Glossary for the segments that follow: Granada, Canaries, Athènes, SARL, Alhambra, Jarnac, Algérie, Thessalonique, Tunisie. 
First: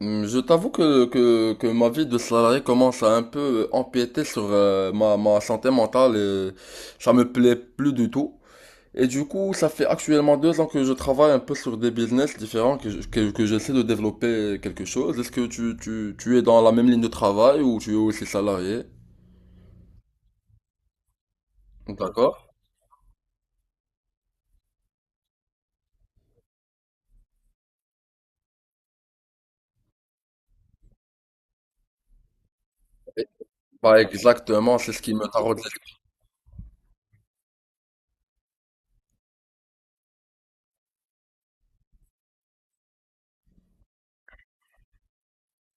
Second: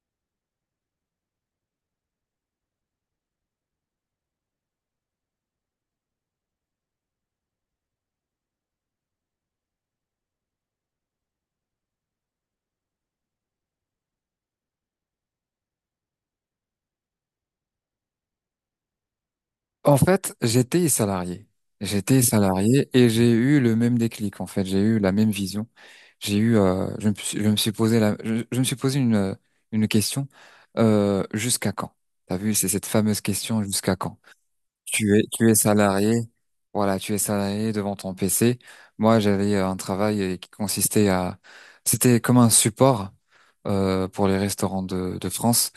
Je t'avoue que ma vie de salarié commence à un peu empiéter sur ma santé mentale et ça me plaît plus du tout. Et du coup, ça fait actuellement 2 ans que je travaille un peu sur des business différents, que j'essaie de développer quelque chose. Est-ce que tu es dans la même ligne de travail ou tu es aussi salarié? En fait, j'étais salarié. J'étais D'accord. salarié et j'ai eu le même déclic, en fait. J'ai eu la même vision. Je me suis posé je me suis posé une question, jusqu'à quand? T'as vu, c'est cette fameuse Et- question, jusqu'à Bah quand? exactement, c'est ce qui Tu es, me tu es taraude. salarié. Voilà, tu es salarié devant ton PC. Moi, j'avais un travail qui consistait à, c'était comme un support, pour les restaurants de France,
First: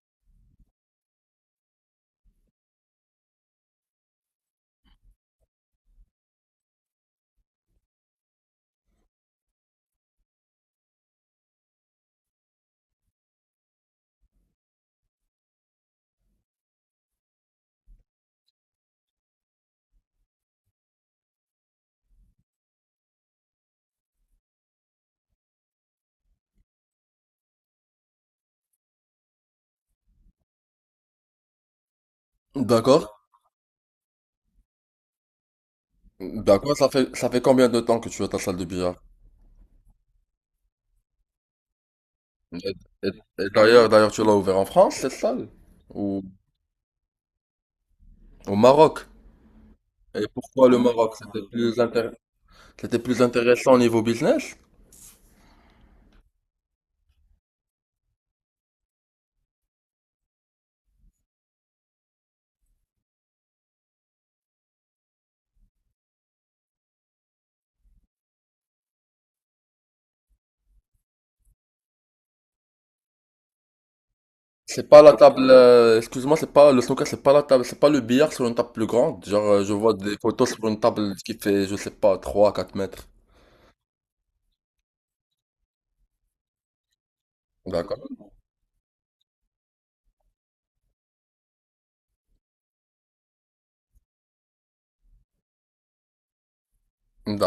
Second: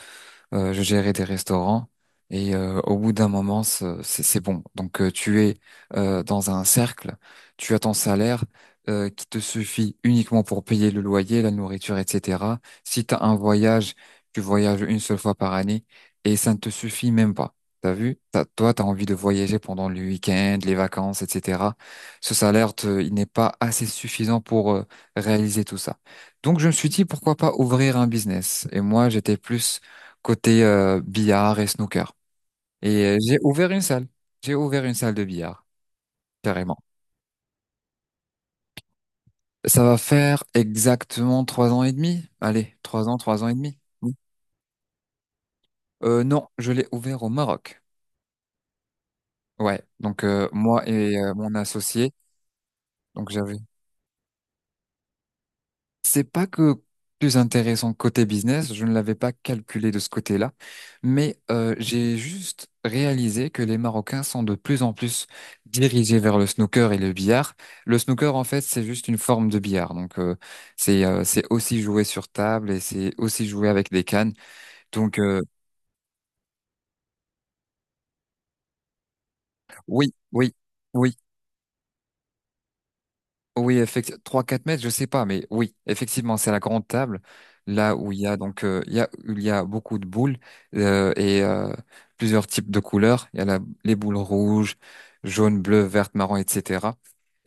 je gérais des restaurants et, au bout d'un moment, c'est bon. Donc, tu es, dans un cercle, tu as ton salaire qui te suffit uniquement pour payer le loyer, la nourriture, etc. Si tu as un voyage, tu voyages une seule fois par année et ça ne te suffit même pas. T'as vu? Toi, tu as envie de voyager pendant le week-end, les vacances, etc. Ce salaire, il n'est pas assez suffisant pour réaliser tout ça. Donc, je me suis dit, pourquoi pas ouvrir un business? Et moi, j'étais plus côté billard et snooker. Et D'accord. J'ai ouvert une salle. J'ai ouvert une salle de billard, D'accord, carrément. ça fait combien de temps que tu as ta salle de billard? Ça va faire exactement 3 ans et demi. Et, Allez, et- trois ans, trois et ans et demi. d'ailleurs, Oui. tu l'as ouvert en France, cette salle? Ou Non, je l'ai ouvert au Maroc. au Maroc. Ouais, donc, Et pourquoi le moi Maroc? et, mon associé, C'était plus donc j'avais intéressant au niveau business. C'est pas que plus intéressant côté business, je ne l'avais pas calculé de ce côté-là, mais j'ai juste réalisé que les Marocains sont de plus en plus dirigés vers le snooker et le billard. Le snooker, en fait, c'est juste une forme de billard, donc, c'est aussi jouer sur table et c'est aussi jouer avec des cannes. C'est pas la Donc, table, excuse-moi, c'est pas le snooker, c'est pas la table, c'est pas le billard sur une table plus grande. Genre, je vois oui, des photos oui, sur une table oui. qui fait, je sais pas, 3, à 4 mètres. Oui, effectivement, trois quatre mètres, je sais pas, mais oui, effectivement, c'est la grande table, là D'accord, où il y a donc il y a beaucoup de boules, et plusieurs types de couleurs. Il y a les boules rouges, jaunes, bleues, vertes, marron, etc.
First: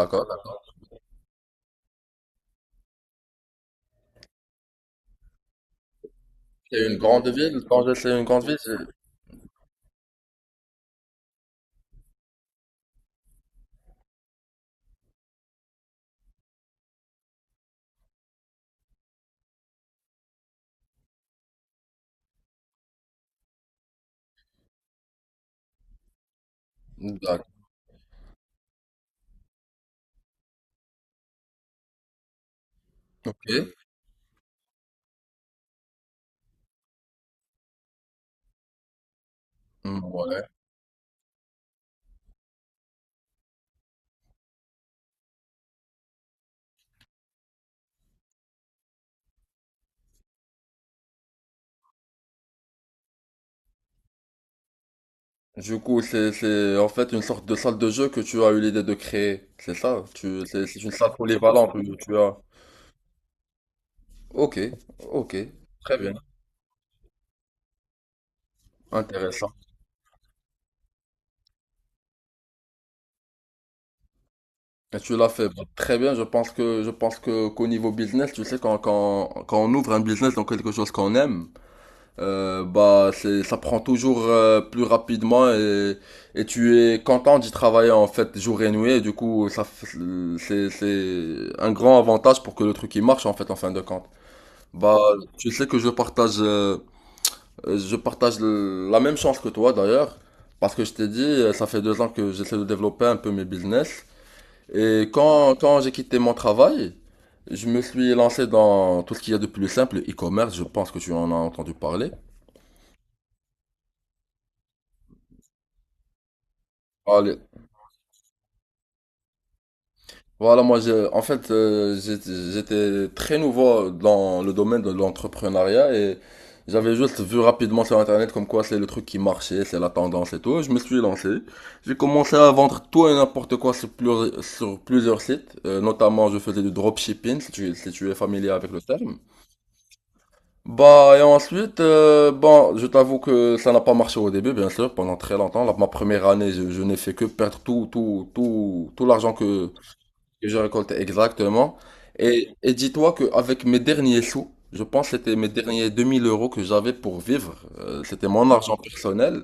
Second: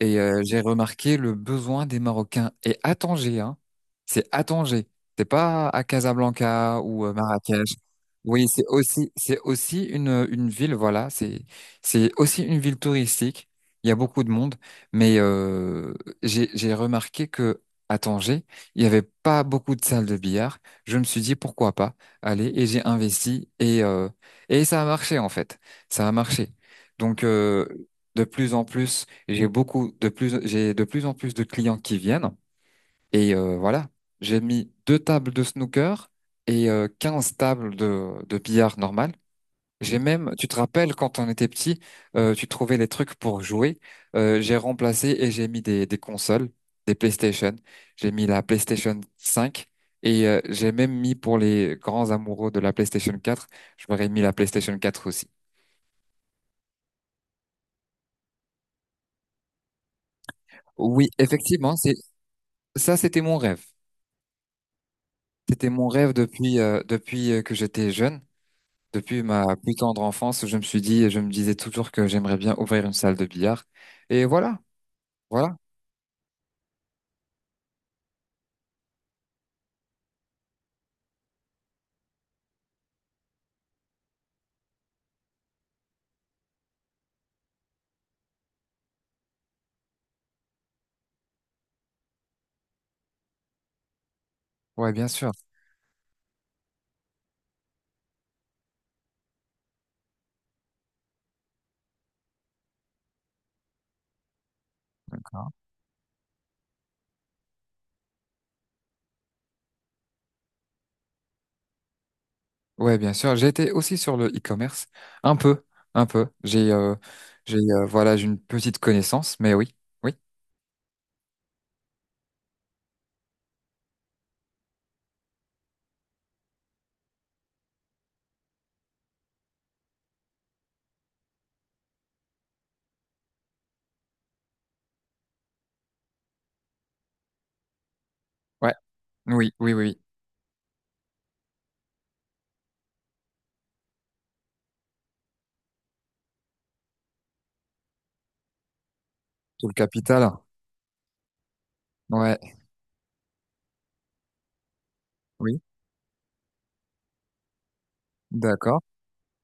Et j'ai d'accord. remarqué le besoin des Marocains. Et à Tanger, hein, c'est à Tanger, c'est pas à Casablanca C'est une ou grande ville, Marrakech. Tanger, c'est une grande Oui, ville. C'est aussi une ville, voilà, c'est aussi une ville touristique. Il y a beaucoup de monde. Mais j'ai remarqué que à Tanger, il n'y avait pas beaucoup de salles de billard. Je me suis dit pourquoi pas aller et j'ai investi et ça a marché en fait. Ça a marché. Donc, D'accord, de plus en plus, j'ai de plus en plus de clients qui viennent et, ok. voilà. J'ai mis deux tables de snooker et, 15 tables de billard normal. J'ai Hmm, même, tu ouais. te rappelles quand on était petit, tu trouvais les trucs pour jouer. J'ai remplacé et j'ai mis des consoles, des PlayStation. J'ai mis la PlayStation 5 et, j'ai même mis pour les grands amoureux de la PlayStation 4, je m'aurais mis la PlayStation 4 aussi. Du coup, c'est en fait une sorte de salle de jeu que tu as eu l'idée de créer. C'est ça, c'est une Oui, salle polyvalente effectivement, c'est que tu as. ça, c'était mon rêve. Ok, ok, C'était mon très rêve bien, depuis, que j'étais jeune, depuis intéressant. ma plus tendre enfance. Je me suis dit, je me disais toujours que j'aimerais bien ouvrir une salle de billard. Et voilà, Et tu l'as fait voilà, bah, très bien. Je pense que qu'au niveau business, tu sais, quand on ouvre un business dans quelque chose qu'on aime, bah c'est ça prend toujours plus rapidement et tu es content d'y travailler en fait jour et nuit. Et du coup, c'est un grand avantage pour que le truc il marche en fait en fin de compte. ouais, Bah bien sûr. tu sais que je partage la même chance que toi d'ailleurs parce que je t'ai dit ça fait deux ans que j'essaie de développer un peu mes business. Et quand j'ai quitté mon travail, je me suis lancé dans tout ce qu'il y a de plus simple, le e-commerce, je pense que tu en as entendu parler. Ouais, bien sûr. J'ai été aussi sur le e-commerce, un peu, un peu. Allez. Voilà, j'ai une petite connaissance, mais oui, oui, Voilà, moi, en fait, j'étais très nouveau dans le domaine de l'entrepreneuriat et j'avais juste vu rapidement sur Internet comme quoi c'est le truc qui marchait, c'est la tendance et tout. Je me suis lancé. J'ai commencé à vendre tout et n'importe quoi sur plusieurs sites. Notamment, je faisais du dropshipping, si tu es familier avec ouais, le terme. oui, oui, oui, oui. Bah, et ensuite, bon, je t'avoue que ça n'a pas marché au début, bien sûr, pendant très longtemps. Ma première année, je n'ai fait que perdre tout, tout, tout, tout l'argent que, Tout le capital, que j'ai récolté exactement. Et, ouais, et dis-toi qu'avec mes derniers sous, je pense que c'était mes oui, derniers 2 000 euros que j'avais pour vivre, c'était mon argent d'accord. personnel.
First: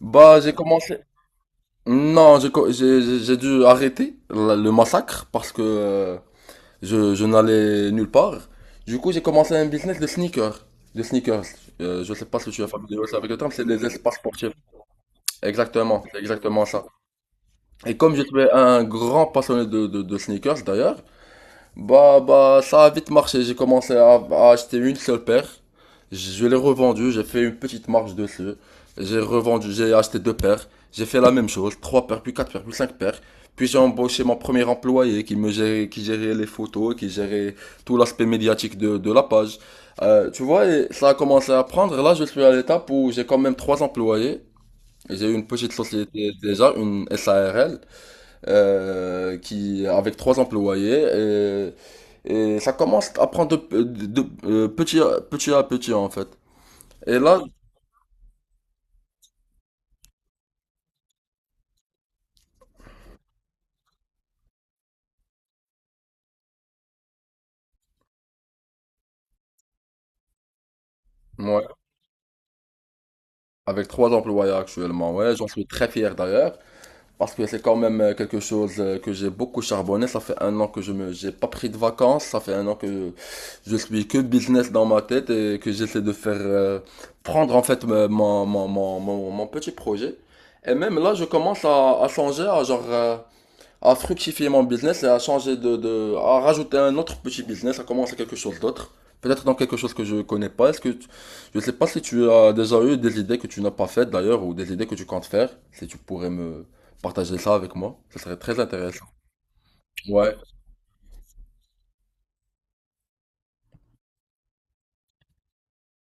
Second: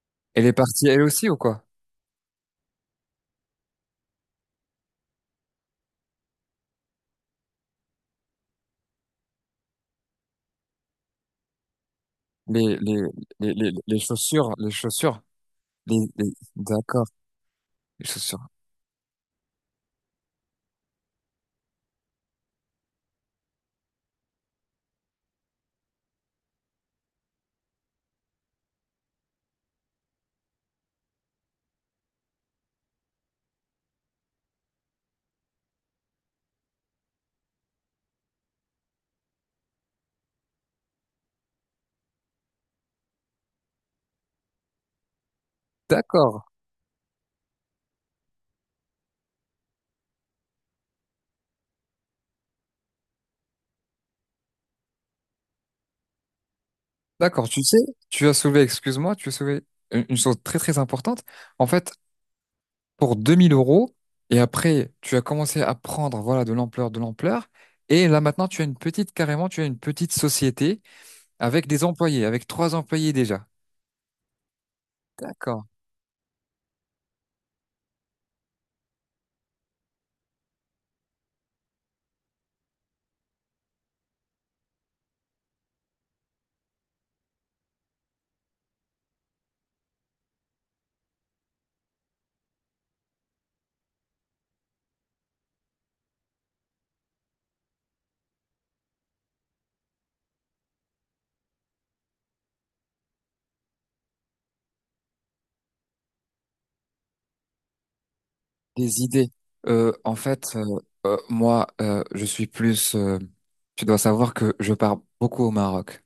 Bah, Et j'ai les parties, commencé. elles aussi ou quoi? Non, j'ai, co- j'ai dû arrêter le massacre parce que, je n'allais nulle part. Du coup, j'ai commencé un business de sneakers. De sneakers. Je sais pas si je suis Les, familier les, aussi avec le terme, les, c'est les, les les espaces chaussures, sportifs. les chaussures, Exactement, c'est exactement ça. d'accord, Et les comme je suis chaussures, un grand passionné de sneakers d'ailleurs, bah, ça a vite marché. J'ai commencé à acheter une seule paire. Je l'ai revendue, j'ai fait une petite marge dessus. J'ai revendu, j'ai acheté deux paires. J'ai fait la même chose, trois paires, puis quatre paires, puis cinq paires. Puis j'ai embauché mon premier employé qui me gérait, qui gérait les photos, qui gérait tout l'aspect médiatique de la page. Tu vois, et ça a commencé à prendre. Là, je suis à l'étape où j'ai quand même trois employés. J'ai une petite société d'accord, déjà, une SARL qui, avec trois employés. Et ça commence à prendre petit à petit, en fait. Et là, d'accord. Tu sais, tu as soulevé, excuse-moi, tu as soulevé une chose très très importante. En fait, pour 2000 euros. Et après, tu as commencé à prendre, voilà, de l'ampleur, de l'ampleur. Et là, maintenant, tu as une petite, carrément, tu as une petite société ouais, avec des employés, avec trois employés déjà. avec trois employés actuellement, ouais, j'en D'accord. suis très fier d'ailleurs. Parce que c'est quand même quelque chose que j'ai beaucoup charbonné. Ça fait un an que j'ai pas pris de vacances. Ça fait un an que je suis que business dans ma tête et que j'essaie de faire prendre en fait mon petit projet. Et même là, je commence à songer à genre, à fructifier mon business et à changer à rajouter un autre petit business, à commencer quelque chose d'autre. Peut-être dans quelque chose que je connais pas. Est-ce que je sais pas si tu as déjà eu des idées que tu n'as pas faites d'ailleurs ou des idées que tu comptes faire. Si tu pourrais me partager ça avec moi, ce serait très Des intéressant. idées. Euh, en Ouais, fait, euh, Moi, je suis plus, tu dois savoir que je pars beaucoup au Maroc.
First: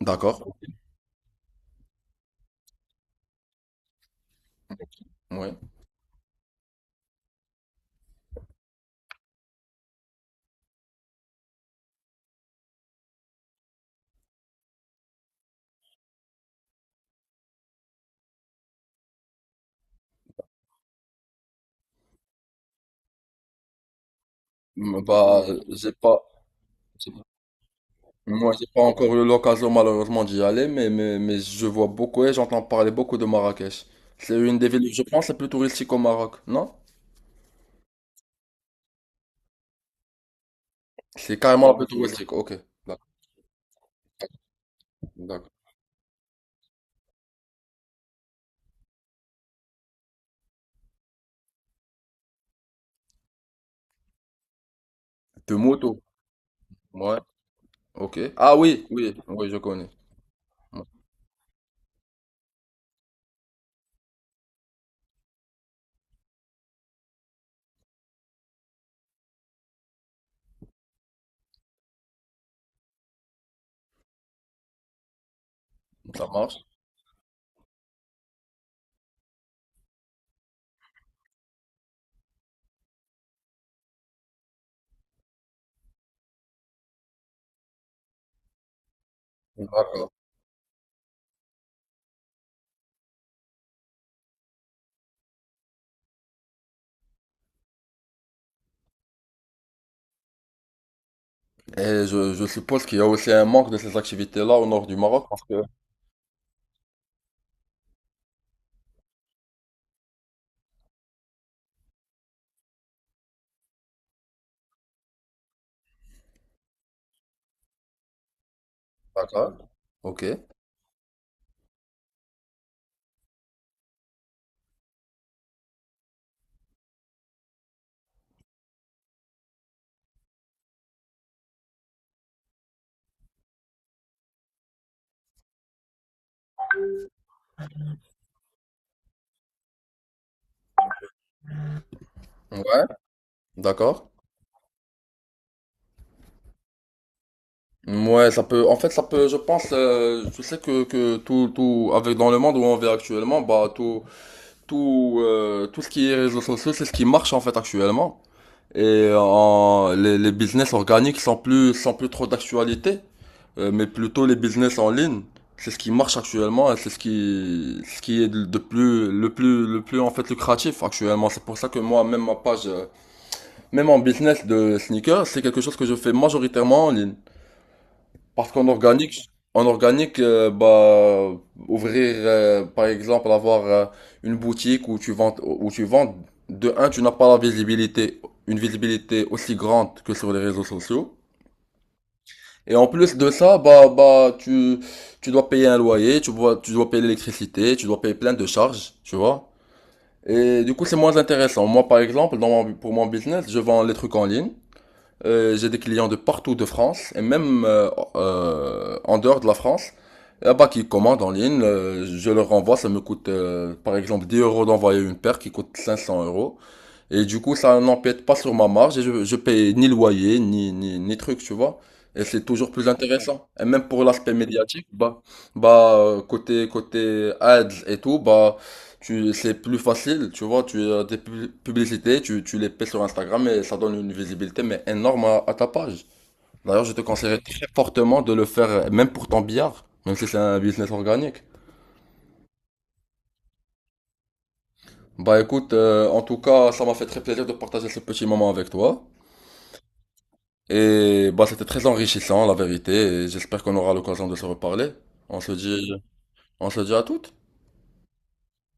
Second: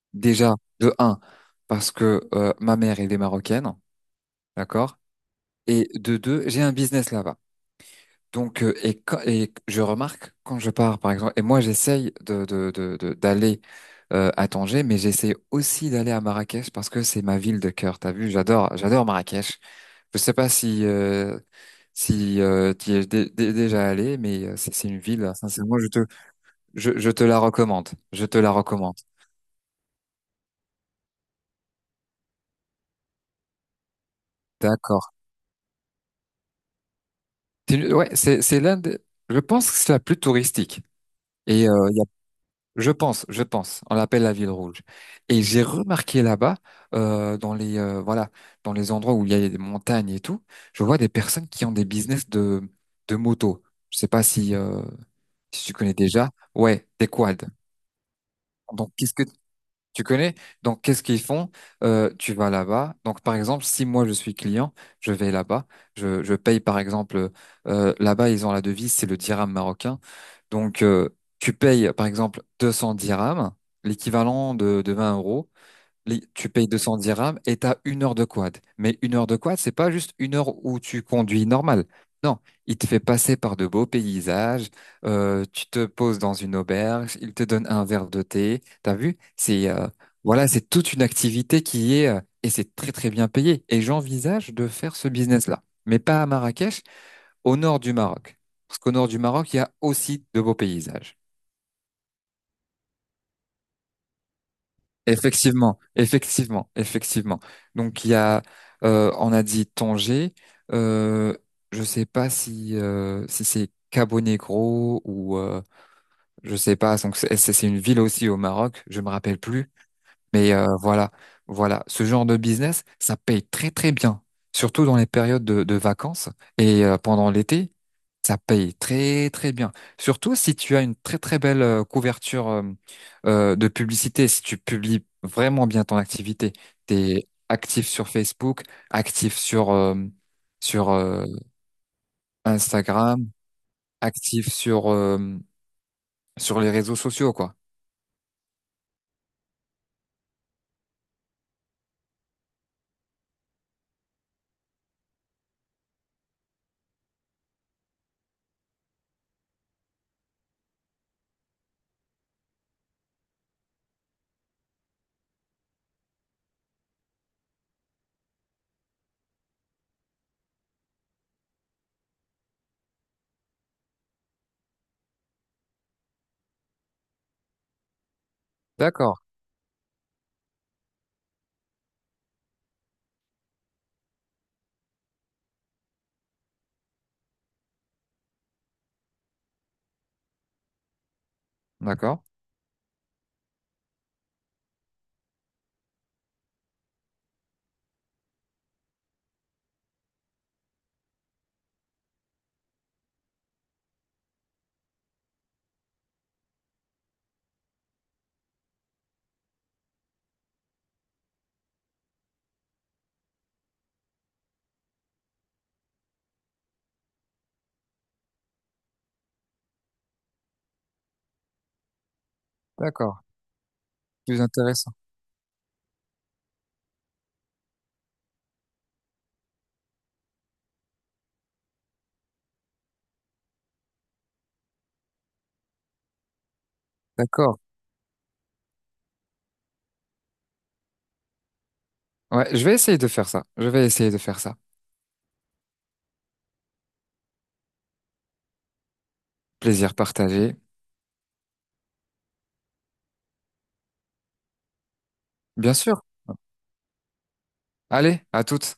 d'accord. Déjà, de un, parce que, ma mère, elle est marocaine. D'accord? Ouais. Et de deux, j'ai un business là-bas. Donc, et je remarque quand je pars, par exemple, et moi j'essaye d'aller, à Tanger, mais j'essaye aussi d'aller à Marrakech parce que c'est ma ville de cœur. T'as vu, j'adore, j'adore Marrakech. Je sais pas si, tu y es déjà allé, mais, c'est une Mm, ville. bah, Sincèrement, j'ai pas, je j'ai- te la recommande. Je te la moi, j'ai pas recommande. encore eu l'occasion malheureusement d'y aller, mais je vois beaucoup et j'entends parler beaucoup de Marrakech. C'est une des villes, je D'accord. pense, les plus touristiques au Maroc, non? Ouais, c'est l'un des. Je pense que c'est la plus touristique. C'est Et carrément un peu il tout y a Westwick. Ok, je d'accord, pense, je pense. On l'appelle la ville rouge. Et j'ai d'accord. remarqué là-bas, euh, dans les euh, voilà, dans les endroits où il y a des montagnes et tout, je vois des personnes qui ont des business de moto. Je sais pas si, De si tu connais moto. déjà. Ouais, des Ouais, quads. ok. Ah oui, Donc, oui, qu'est-ce que oui, je connais. tu connais? Ouais, Donc, qu'est-ce qu'ils font? Tu vas là-bas. Donc, par exemple, si moi je suis client, je vais là-bas. Je paye, par exemple, là-bas, ils ont la devise, c'est le dirham marocain. Donc, tu payes, par exemple, 200 dirhams, l'équivalent de 20 euros. Ça Tu marche. payes 200 dirhams et tu as une heure de quad. Mais une heure de quad, c'est pas juste une heure où tu conduis normal. Non, il te fait passer par de beaux paysages, tu te poses dans une auberge, il te donne un verre de thé. T'as vu? C'est, D'accord. voilà, c'est toute une activité qui est, et c'est très très bien payé. Et j'envisage de faire ce business-là, mais pas à Marrakech, au nord du Maroc, parce qu'au nord du Maroc, il y a aussi de beaux paysages. Et je suppose qu'il y a aussi un manque de ces activités-là au nord du Maroc. Effectivement, effectivement, effectivement. Donc il y a, on a dit Tanger. Euh, je sais pas si, si c'est Cabo Negro ou, je sais pas. Donc c'est une ville aussi au Maroc. Je me rappelle D'accord. plus. Ok. Mais, voilà, voilà, ce genre de business, ça paye très très bien, surtout dans les périodes de vacances et, pendant l'été, ça paye très très bien. Surtout si tu as une très très belle couverture, de publicité, si tu publies vraiment bien ton activité, t'es actif sur Facebook, actif sur Ouais, Instagram, d'accord. actif sur les réseaux sociaux, quoi. Ouais, ça peut, en fait, ça peut, je pense, je sais que tout, avec dans le monde où on vit actuellement, bah, tout ce qui est réseaux sociaux, c'est ce qui marche, en fait, actuellement. Et les business organiques sont plus trop d'actualité, mais plutôt les business en ligne. C'est ce qui marche actuellement et c'est ce qui est de plus, le plus, le plus en fait lucratif actuellement. C'est pour ça que moi, même ma page, même en business de sneakers, c'est quelque chose que je fais majoritairement en ligne. Parce qu'en D'accord, organique, bah, par exemple, avoir une boutique où tu vends, de un, tu n'as pas la visibilité, une visibilité aussi grande que sur les réseaux sociaux. d'accord, Et en plus de ça, bah, tu dois payer un loyer, tu dois payer l'électricité, tu dois payer plein de charges, tu vois. Et du coup, c'est moins intéressant. Moi, par exemple, dans pour mon business, je vends les trucs en ligne. J'ai des clients de partout de France et même en dehors de la France. Là-bas, qui commandent en ligne, je leur renvoie. Ça me coûte, par exemple, 10 euros d'envoyer une paire qui coûte 500 euros. Et du coup, ça n'empiète pas sur ma marge et je paye ni loyer, ni truc, tu vois. Et c'est toujours plus d'accord. intéressant. Et même pour l'aspect Plus médiatique, intéressant. bah, côté ads et tout, bah, c'est plus facile, tu vois. Tu as des publicités, tu les payes sur Instagram et ça donne une visibilité, mais énorme à ta page. D'ailleurs, je te conseillerais D'accord. très fortement de le faire, même pour ton billard, même si c'est un business organique. Ouais, je vais essayer de faire ça. Je vais essayer de faire ça. Bah, écoute, en tout cas, ça m'a fait très plaisir de partager ce petit moment avec toi. Plaisir partagé, Et bah, c'était très enrichissant, la vérité. Et j'espère qu'on aura l'occasion de se reparler. On se bien dit, sûr. on se dit à toutes. Allez, à toutes.